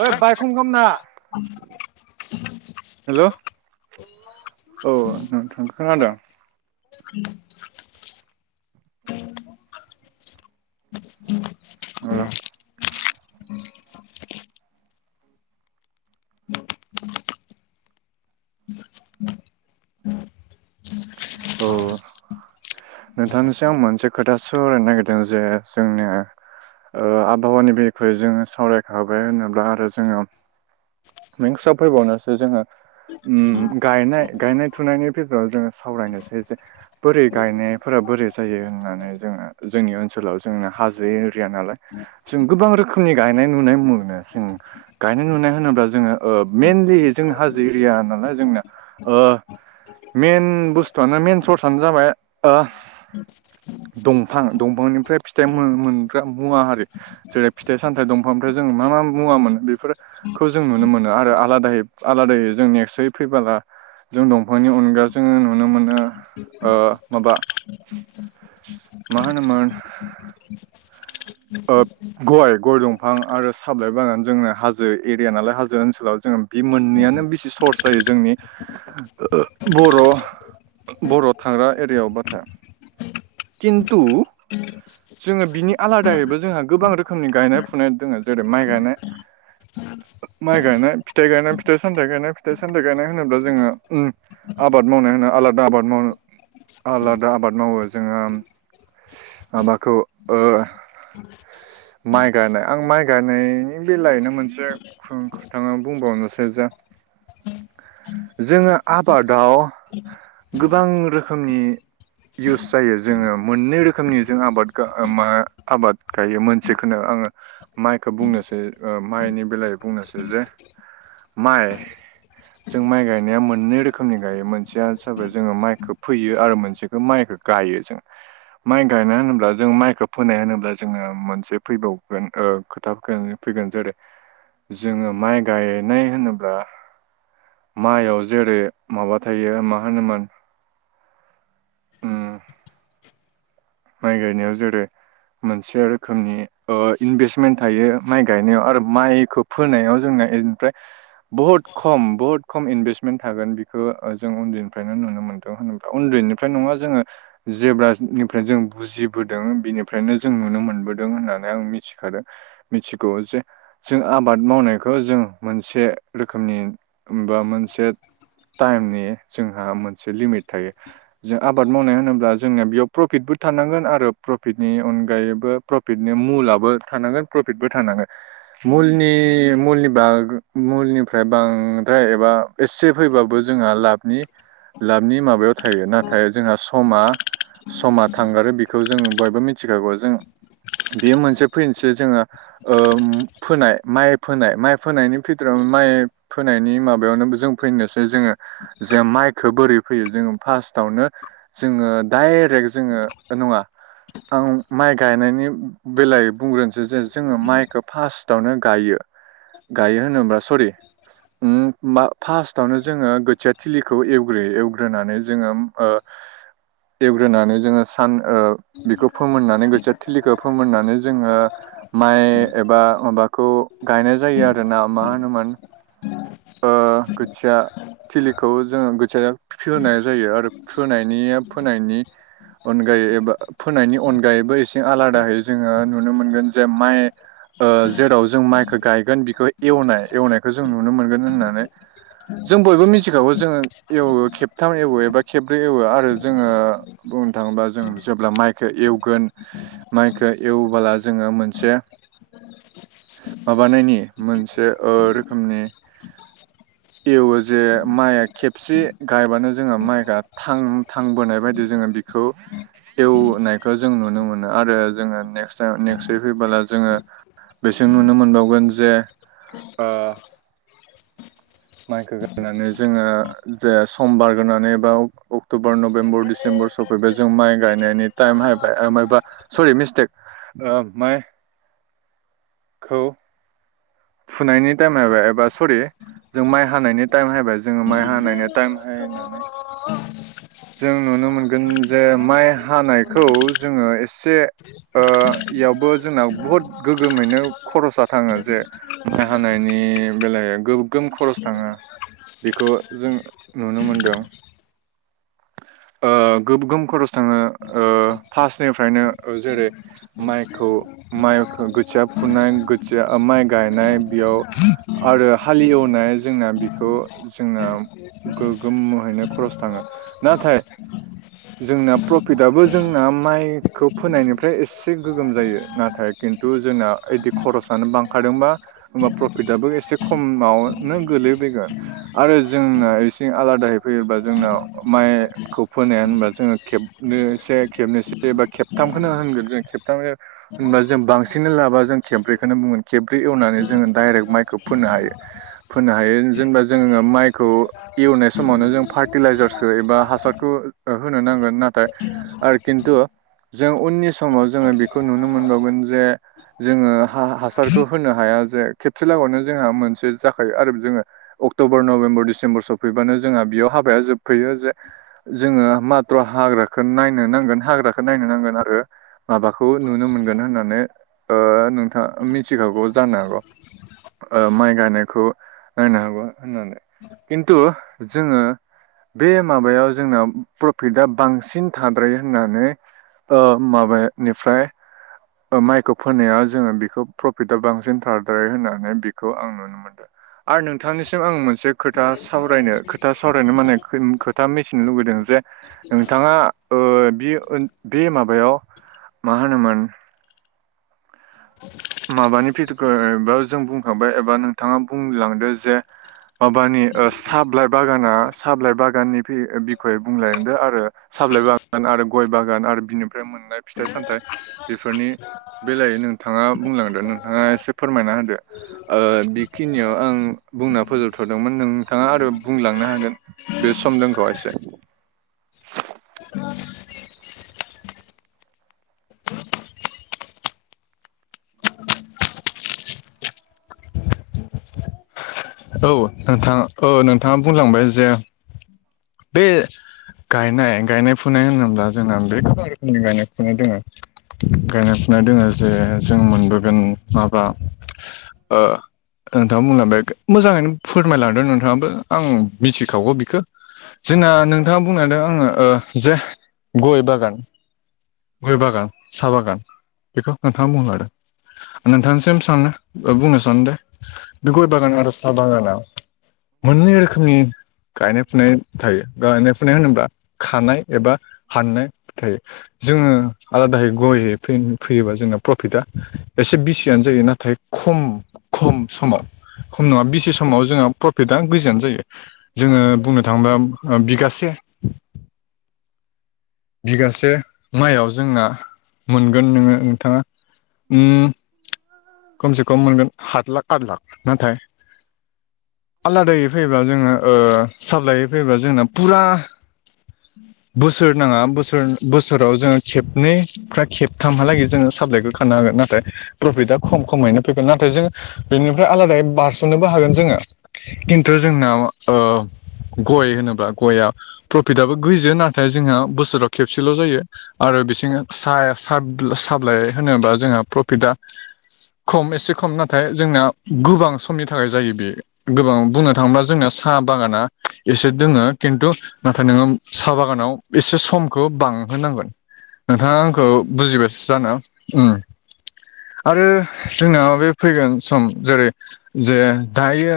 ओइ [unintelligible] [unintelligible] हेल' औ नोंथां खोनादों? [inaudible] ओम। औ। नोंथांनिसिम आं मोनसे खोथासो सावरायनो नागिरदों जे जोंनिया ओ आबहावानि बिरेखयै जोङो सावरायखाबाय होनोब्ला आरो जोङो मिंसाव फैबावनोसो जोङो उम गायनाय फुनायनि बेफोराव जोङो सावरायनोसै जे बोरै गायनायफोरा बोरै जायो होननानै जोङो जोंनि ओनसोलाव जोंना हाजो एरिया नालाय जों गोबां रोखोमनि गायनाय नुनाय मोनो जों गायनाय नुनाय होनोब्ला जों जोङो ओ मइेनलि जोंनि हाजो एरिया नालाय जोंना ओ। मेन बुस्थुआनो मेन सर्सनो जाबाय ओ। दंफां दंफांनिफ्राय फिथाइ मोन-मोनग्रा मुवा आरो जेरै फिथाइ सामथाइ दंफांनिफ्राय जोङो मा मा मुवा मोनो बेफोरो जों नुनो मोनो आरो आलादायै आलादायै जों नेक्सयै फैबोला जों दंफांनि अनगा जों नुनो मोनो ओ माबा मा होनोमोन ओ [unintelligible] गय गय दंफां आरो साहा बिलाय बागान जोंना हाजो एरिया नालाय हाजो ओनसोलाव जोङो बि मोननैआनो बेसे सर्स जायो जोंनि बर' बर' थांग्रा एरियायाव बाथाय। खिन्थु जोङो बिनि आला दायैबो जोंहा गोबां रोखोमनि गायनाय फुनाय दङ जेरै माइ गायनाय माइ गायनाय, फिथाइ गायनाय, फिथाइ सामथाइ गायनाय, फिथाइ सामथाइ गायनाय होनोब्ला जोङो ओम आबाद मावनाय होनो आलादा आबाद मावो आलादा आबाद मावो जोङो माबाखौ ओ माइ गायनाय आं माइ गायनायनि बेलायैनो मोनसे खुं खोथाखौ बुंबावनोसै जा जोङो आबादाव गोबां रोखोमनि इउस जायो जोङो मोननै रोखोमनि जों आबाद गा मा आबाद गायो मोनसेखौनो आङो माइखौ बुंनोसै ओ माइनि बेलायाव बुंनोसै जे माइ जों माइ गायनाया मोननै रोखोमनि गायो मोनसेया जाबाय जोङो माइखौ फोयो आरो मोनसे बे माइखौ गायो जों। माइ गायनाय होनोब्ला जों माइखौ फोनाय होनोब्ला जोङो मोनसे फैबावगोन ओ खोथा फैगोन जेरै जोङो माइ गायनाय होनोब्ला माइआव जेरै माबा थायो मा होनोमोन उम माइ गायनायाव जेरेै मोनसे रोखोमनि ओ इनभेस्मेन्ट थायो माइ गायनायाव आरो माइखौ फोनायाव जोंना इनिफ्राय बहुद खम बहुद खम इनभेस्टमेन्ट थागोन बेखौ ओ जों उन्दैनिफ्रायनो नुनो मोन्दों होनोब्ला उन्दैनिफ्राय नङा जोङो जेब्लानि फ्राय जों बुजिबोदों बिनिफ्रायनो जों नुनो मोनबोदों होन्नानै आं मिथिखादों। मिथिगौ जे जों आबाद मावनायखौ जों मोनसे रोखोमनि बा मोनसे टाइमनि जोंहा मोनसे लिमिट थायो जों आबाद मावनाय होनोब्ला जोंनिया बेयाव प्रफिटबो थानांगोन आरो प्रफिटनि अनगायैबो प्रफिटनि मुलाबो थानांगोन प्रफिटबो थानांगोन। मुलनि मुलनि बार मुलनिफ्राय बांद्राय एबा एसे फैबाबो जोंहा लाबनि लाबनि माबायाव थायो नाथाय जोंहा समा समा थांगारो बेखौ जों बयबो मिथिखागौ जों बेयो मोनसे फैनोसै जोङो ओम फोनाय माइ फोनाय माइ फोनायनि फिथोरावनो माइ फोनायनि माबायावनो जों फैनोसै जोङो जे माइखौ बोरै फोयो जोङो फार्स्टआवनो जोङो दाय रेक्ट जोङो ओ नङा‌, आं माइ गायनायनि बेलायै बुंग्रोनोसै जे जोङो माइखौ फार्स्टआवनो गायो। गायो होनोब्ला सरी ओम मा फार्स्टावनो जोङो खोथिया थिलिखौ एवग्रोयो। एवग्रोनानै जोङो ओ एवग्रोनानै जोङो सान ओ बेखौ फोमोननानै खोथिया थिलिखौ फोमोननानै जोङो माइ एबा माबाखौ गायनाय जायो आरोना मा होनोमोन [unintelligible] थिलिखौ जोङो [unintelligible] जायो आरो फोनायनिया फोनायनि अनगायै एबा फोनायनि अनगायैबो एसे आलादायै जोङो नुनो मोनगोन जे माइ ओ जेराव जों माइखौ गायगोन बेखौ एवनाय एवनायखौ जों नुनो मोनगोन होननानै जों बयबो मिथिखागौ जोङो एवो खेबथाम एवो एबा खेब्रै एवो आरो जोङो बुंनो थाङोबा जों जेब्ला माइखौ एवगोन माइखौ एवबोला जोङो मोनसे [inaudible] माबानायनि मोनसे ओ रोखोमनि एवो जे माइआ खेबसे गायबानो जोङो मायगाब थां थांबोनाय बायदि जोङो बिखौ सेवनायखौ जों नुनो मोनो आरो जोङो नेस् नेक्स्ट फैबोला जोङो बेसां नुनो मोनबावगोन जे ओ माइखौ गायनै जोङो जे समबारग्रानै एबा अक्ट'बर नभेम्बर दिसि तेम्बर सफैबाय जों माइ गायनायनि टाइम हायबाय मबा सरि मिस्टेक ओ माइ खौ फुनायनि टाइमायबाय एबा सरि जों माइ हानायनि टाइम जाहबाय जोङो माइ हानायनि टाइम हायनानै [inaudible] जों नुनो मोनगोन जे माइ हानायखौ जोङो एसे ओ एयावबो जोंना बुहुद गोगोमैनो खरसा थाङो जे माइ हानायनि बेलायाव गोगोम खरस थाङो। बेखौ जों नुनो मोनदों। ओ गोगोम खरस थाङो ओ फार्स्टनिफ्रायनो जेरै माइखौ माइखौ गोथिया फुनाय गोथिया माइ गायनाय बेयाव आरो हालेवनाय जोंना बेखौ जोंना गोगोमोहैनो खरस थाङो नाथाय जोंना प्रफिटआबो जोंना माइखौ फोनायनिफ्राय एसे गोगोम जायो नाथाय खिन्थु जोंना बिदि खरसनो बांखादोंबा होमबा प्रफितआबो एसे खमावनो गोलैबैगोन आरो जोंना इसे आलादायै फैयोबा जोंना माइ खौ फोनाया होनबा जोङो खेबनैसे खेबनैस एबा खेबथामखौनो होनगोन जों खेबथाम होनबा जों बांसिननो लाब जों खेब्रैखौनो बुंगोन खेब्रै एवनानै जोङो डाइरेक्ट माइखौ फोनो हायो फोनो हायो जेनेबा जोङो माइखौ एवनाय समावनो जों फार्टिलाइजार खो एबा हासारखौ होनो नांगोन नाथाय आरो खिन्थु जों उननि समाव जोङो बेखौ नुनो मोनबावगोन जे जोङो हा हासारखौ होनो हाया जे खेबसे लागावनो जोंहा मोनसे जाखायो आरो जोङो अक्ट'बर नभेम्बर डिसेम्बर सफैबानो जोंहा बेयाव हाबाया जोबफैयो जे जोङो मत्र' हाग्राखौ नायनो नांगोन हाग्राखौ नायनो नांगोन आरो माबाखौ नुनो मोनगोन होननानै ओ नोंथाङ मिथिखागौ जानो हागौ ओ माइ गायनायखौ नायनो हागौ होननानै खिन्थु जोङो बे माबायाव जोंनाव प्रफिटा बांसिन थाद्रायो होननानै ओ माबानिफ्राय माइखौ फोनायाव जोङो बेखौ प्रफिटा बांसिन [unintelligible] होननानै बेखौ आं नुनो मोनदों। आरो नोंथांनिसिम आं मोनसे खोथा सावरायनो खोथा सावरायनो माने [unintelligible] खोथा मिथिनो लुुबैदों जे नोंथाङा ओ बे ओ बे माबायाव मा होनोमोन माबानि फिथखौ बा जों बुंखांबाय एबा नोंथाङा बुंलांदों जे माबानि ओ साबलाइ बागाना साबलाइ बागाननि बि-बिखय बुंलायदो आरो साबलाइ बागान आरो गय बागान आरो बिनिफ्राय मोननाय फिथाइ सामथाइ। [unintelligible] बेलाय नोंथाङा बुंलांदो नोंथाङा एसे फोरमायना होदो। ओ बेखिनियाव आं बुंना फोजोबथ'दोंमोन नोंथाङा आरो बुंलांनो हागोन। बे सम दोंखौ एसे औ नोंथां औ नोंथाङा बुंलांबाय जे बे गायनाय गायनाय फुनाय होनोब्ला जोंना बे गोबां रोखोमनि गायनाय फुनाय दोङो। गायनाय फुनाय दोङो जे जों मोनबोगोन माबा ओ नोंथां बुंलांबाय मोजाङैनो फुरमायलांदों नोंथाङाबो आं मिथिखागौ बिखो। जोंना नोंथाङा बुंनांदों आङो ओ जे गय बागान। गय बागान साहा बागान बेखौ नोंथाङा बुंलादों। नोंथांसिम सों बुंनो सानो दे बे गय बागान आरो साहा बागाना मोननै रोखोमनि गायनाय फुनाय थायो गायनाय फुनाय होनोब्ला खानाय एबा हाननो थायो। जोङो आलादायै ग'यै फै-फैयोबा जोंना प्रफिटआ एसे बिसियानो जायो नाथाय खम खम समा खम नङा बिसि समाव जोंहा प्रफिटआ गोजान जायो जोङो बुंनो थाङोबा ओ बिगासे बिगासे माइआव जोंना मोनगोन नोङो नोंथाङा उम खमसे खम मोनगोन हात लाख आत लाख नाथाय आलादायै फैबा जोङो ओ साफ्लायै फैबा जोंना फुरा बोसोर नाङा बोसोराव जोङो खेबनै फ्रा खेबथामहालागै जोङो साबलाइखौ खानो हागोन नाथाय प्रफिटआ खम खमैनो फैगोन नाथाय जों बेनिफ्राय आलादायै पारस सोमनोबो हागोन जोङो खिन्थु जोंनाव ओ गय होनोब्ला गया प्रफिटआबो गोजो नाथाय जोंहा बोसोराव खेबसेल' जायो। आरो बिसिङो साया सा-साबिलाइ होनोबा जोंहा प्रफिटआ खम एसे खम नाथाय जोंना गोबां समनि थाखाय जायो बेयो‌। गोबां बुंनो थाङोब्ला जोंना सा बागाना एसे दोङो खिन्थु नाथाय नोङो साहा बागानाव एसे समखौ बांहोनांगोन। नोंथाङा आंखौ बुजिबासो जानो उम आरो जोंनाव बे फैगोन सम जेरै जे दायो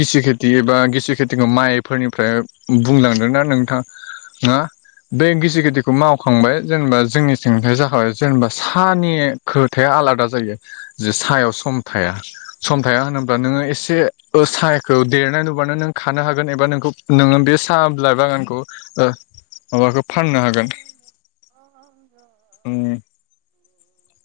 गिसि खेथि बा गिसिखेथिखौ माइफोरनिफ्राय बुंलांदों ना नोंथां? ना? बै गिसि खेथिखौ मावखांबाय जेनेबा जोंनिथिंजाय जाखाबाय जेनेबा सानि खोथाया आलादा जायो जे सायाव सम थाया। सम थाया होनोब्ला नोङो एसे ओ साहाखौ देरनाय नुबानो नों खानो हागोन एबा नोंखौ नोङो बे साहा बिलाइ बागानखौ ओ माबाखौ फाननो हागोन ओं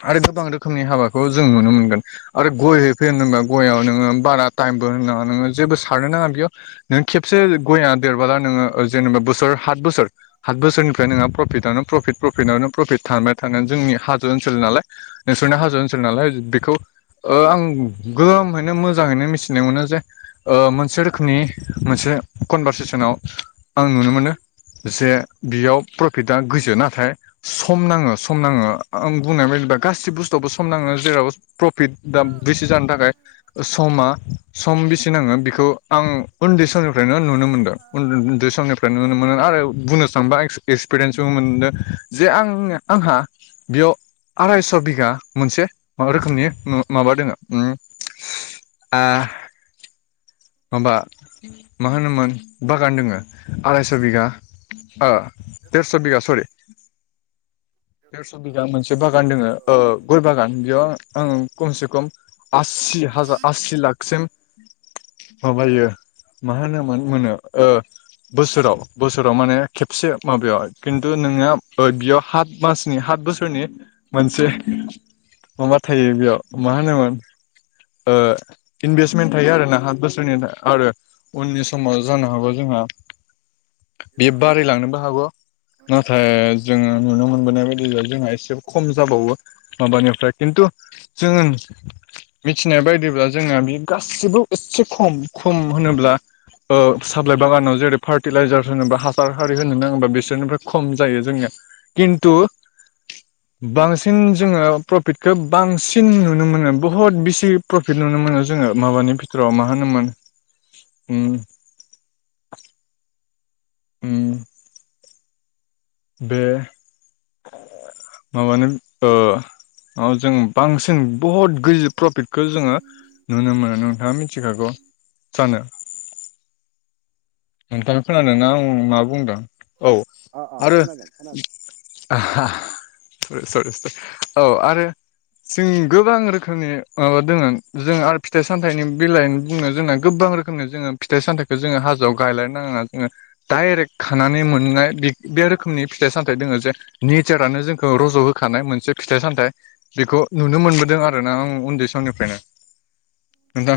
आरो गोबां रोखोमनि हाबाखौ जों नुनो मोनगोन आरो गय फै होनोबा गयाव नोङो बारा टाइमबो होनाङा नोङो जेबो सारनो नाङा बेयाव नों खेबसे गया देरबोला नोङो जेनेबा बोसोर हात बोसोर हात बोसोरनिफ्राय नोंहा प्रफिटआनो प्रफिट प्रफिटआनोप्रफिट थानबाय थानो जोंनि हाजो ओन सोल नालाय नोंसोरना हाजो ओनसोल नालाय बेखौ आं गगोम मोजाङैनो मिथिनो मोनो जे मोनसे रोखोमनि मोनसे कनभारसेसनाव आं नुनो मोनो। जे बियाव प्रफिटा नाथाय सम नाङो सम नाङो आं बुंनाय बायदिबा गासि बुस्थुवावबो सम नाङो जेराव प्रफिट दा बैसो जानो थाखाय समा सम बेसे नाङो बेखौ आं उन्दै समनिफ्रायनो नुनो मोनदों उन्दै समनिफ्राय नुनो मोनो आरो बुंनो थांबा एक्सपिरियेन्सबो मोनदों जे आं आंहा बेयाव आरायस' बिघा मोनसे मबा रोखोमनि माबा दोङो आ माबा मा होनोमोन बागान दोङो आरायस' बिघा देरस' बिघा सरि बिघा मोनसे बागान दोङो गय बागान बेयाव आं खमसे खम आसि हाजा आसि लाखसिम माबायो मा होनोमोन मोनो बोसोराव बोसोराव माने खेबसे माबायाव खिन्थु नों बियाव मासनि बोसोरनि मोनसे माबा थायो बेयाव मा होनोमोन इनभेस्टमेन्ट थायो आरोना हात बोसोरनि आरो उननि समाव जानो हागौ जोंहा बेयो बाराय लांनोबो हागौ नाथाय जोङो नुनो मोनबोनाय बायदि जोंहा एसे खम जाबावो माबानिफ्राय खिन्थु जोङो मिथिनाय बायदिब्ला जोंहा बे गासिबो एसे खम खम होनोब्ला बागानाव जेरै फार्टिलाइजार होनोबा हासार हारि होनो नाङोबा बिसोरनिफ्राय खम जायो जोंनिया खिन्थु बांसिन जोङो प्रफिटखौ बांसिन नुनो मोनो बहुद बिसि प्रफिट नुनो मोनो जोङो माबानि बिथोराव मा होनोमोन उम बे माबानो जों बांसिन बुहुत प्रफिटखौ जोङो नुनो मोनो नोंथाङा मिथिखागौ सानो नोंथांआ खोनादोंना आं मा बुंदों औ आरो सरि सरि औ आरो जों गोबां रोखोमनि माबा दोङो जों आरो फिथाइ सामथाइनि गोबां रो खोमनि जोङो फिथाइ सामथाइखौ जों हाजोआव गायलायनो नाङा जोङो डाइरेक्ट खानानै मोननाय बे रोखोमनि फिथाइ सामथाइ दोङो जे नेचारानो जोंखौ रज' होखानाय मोनसे फिथाइ सामथाइ बेखौ नुनो मोनबोदों आरोना आं उन्दै समनिफ्रायनो नोंथां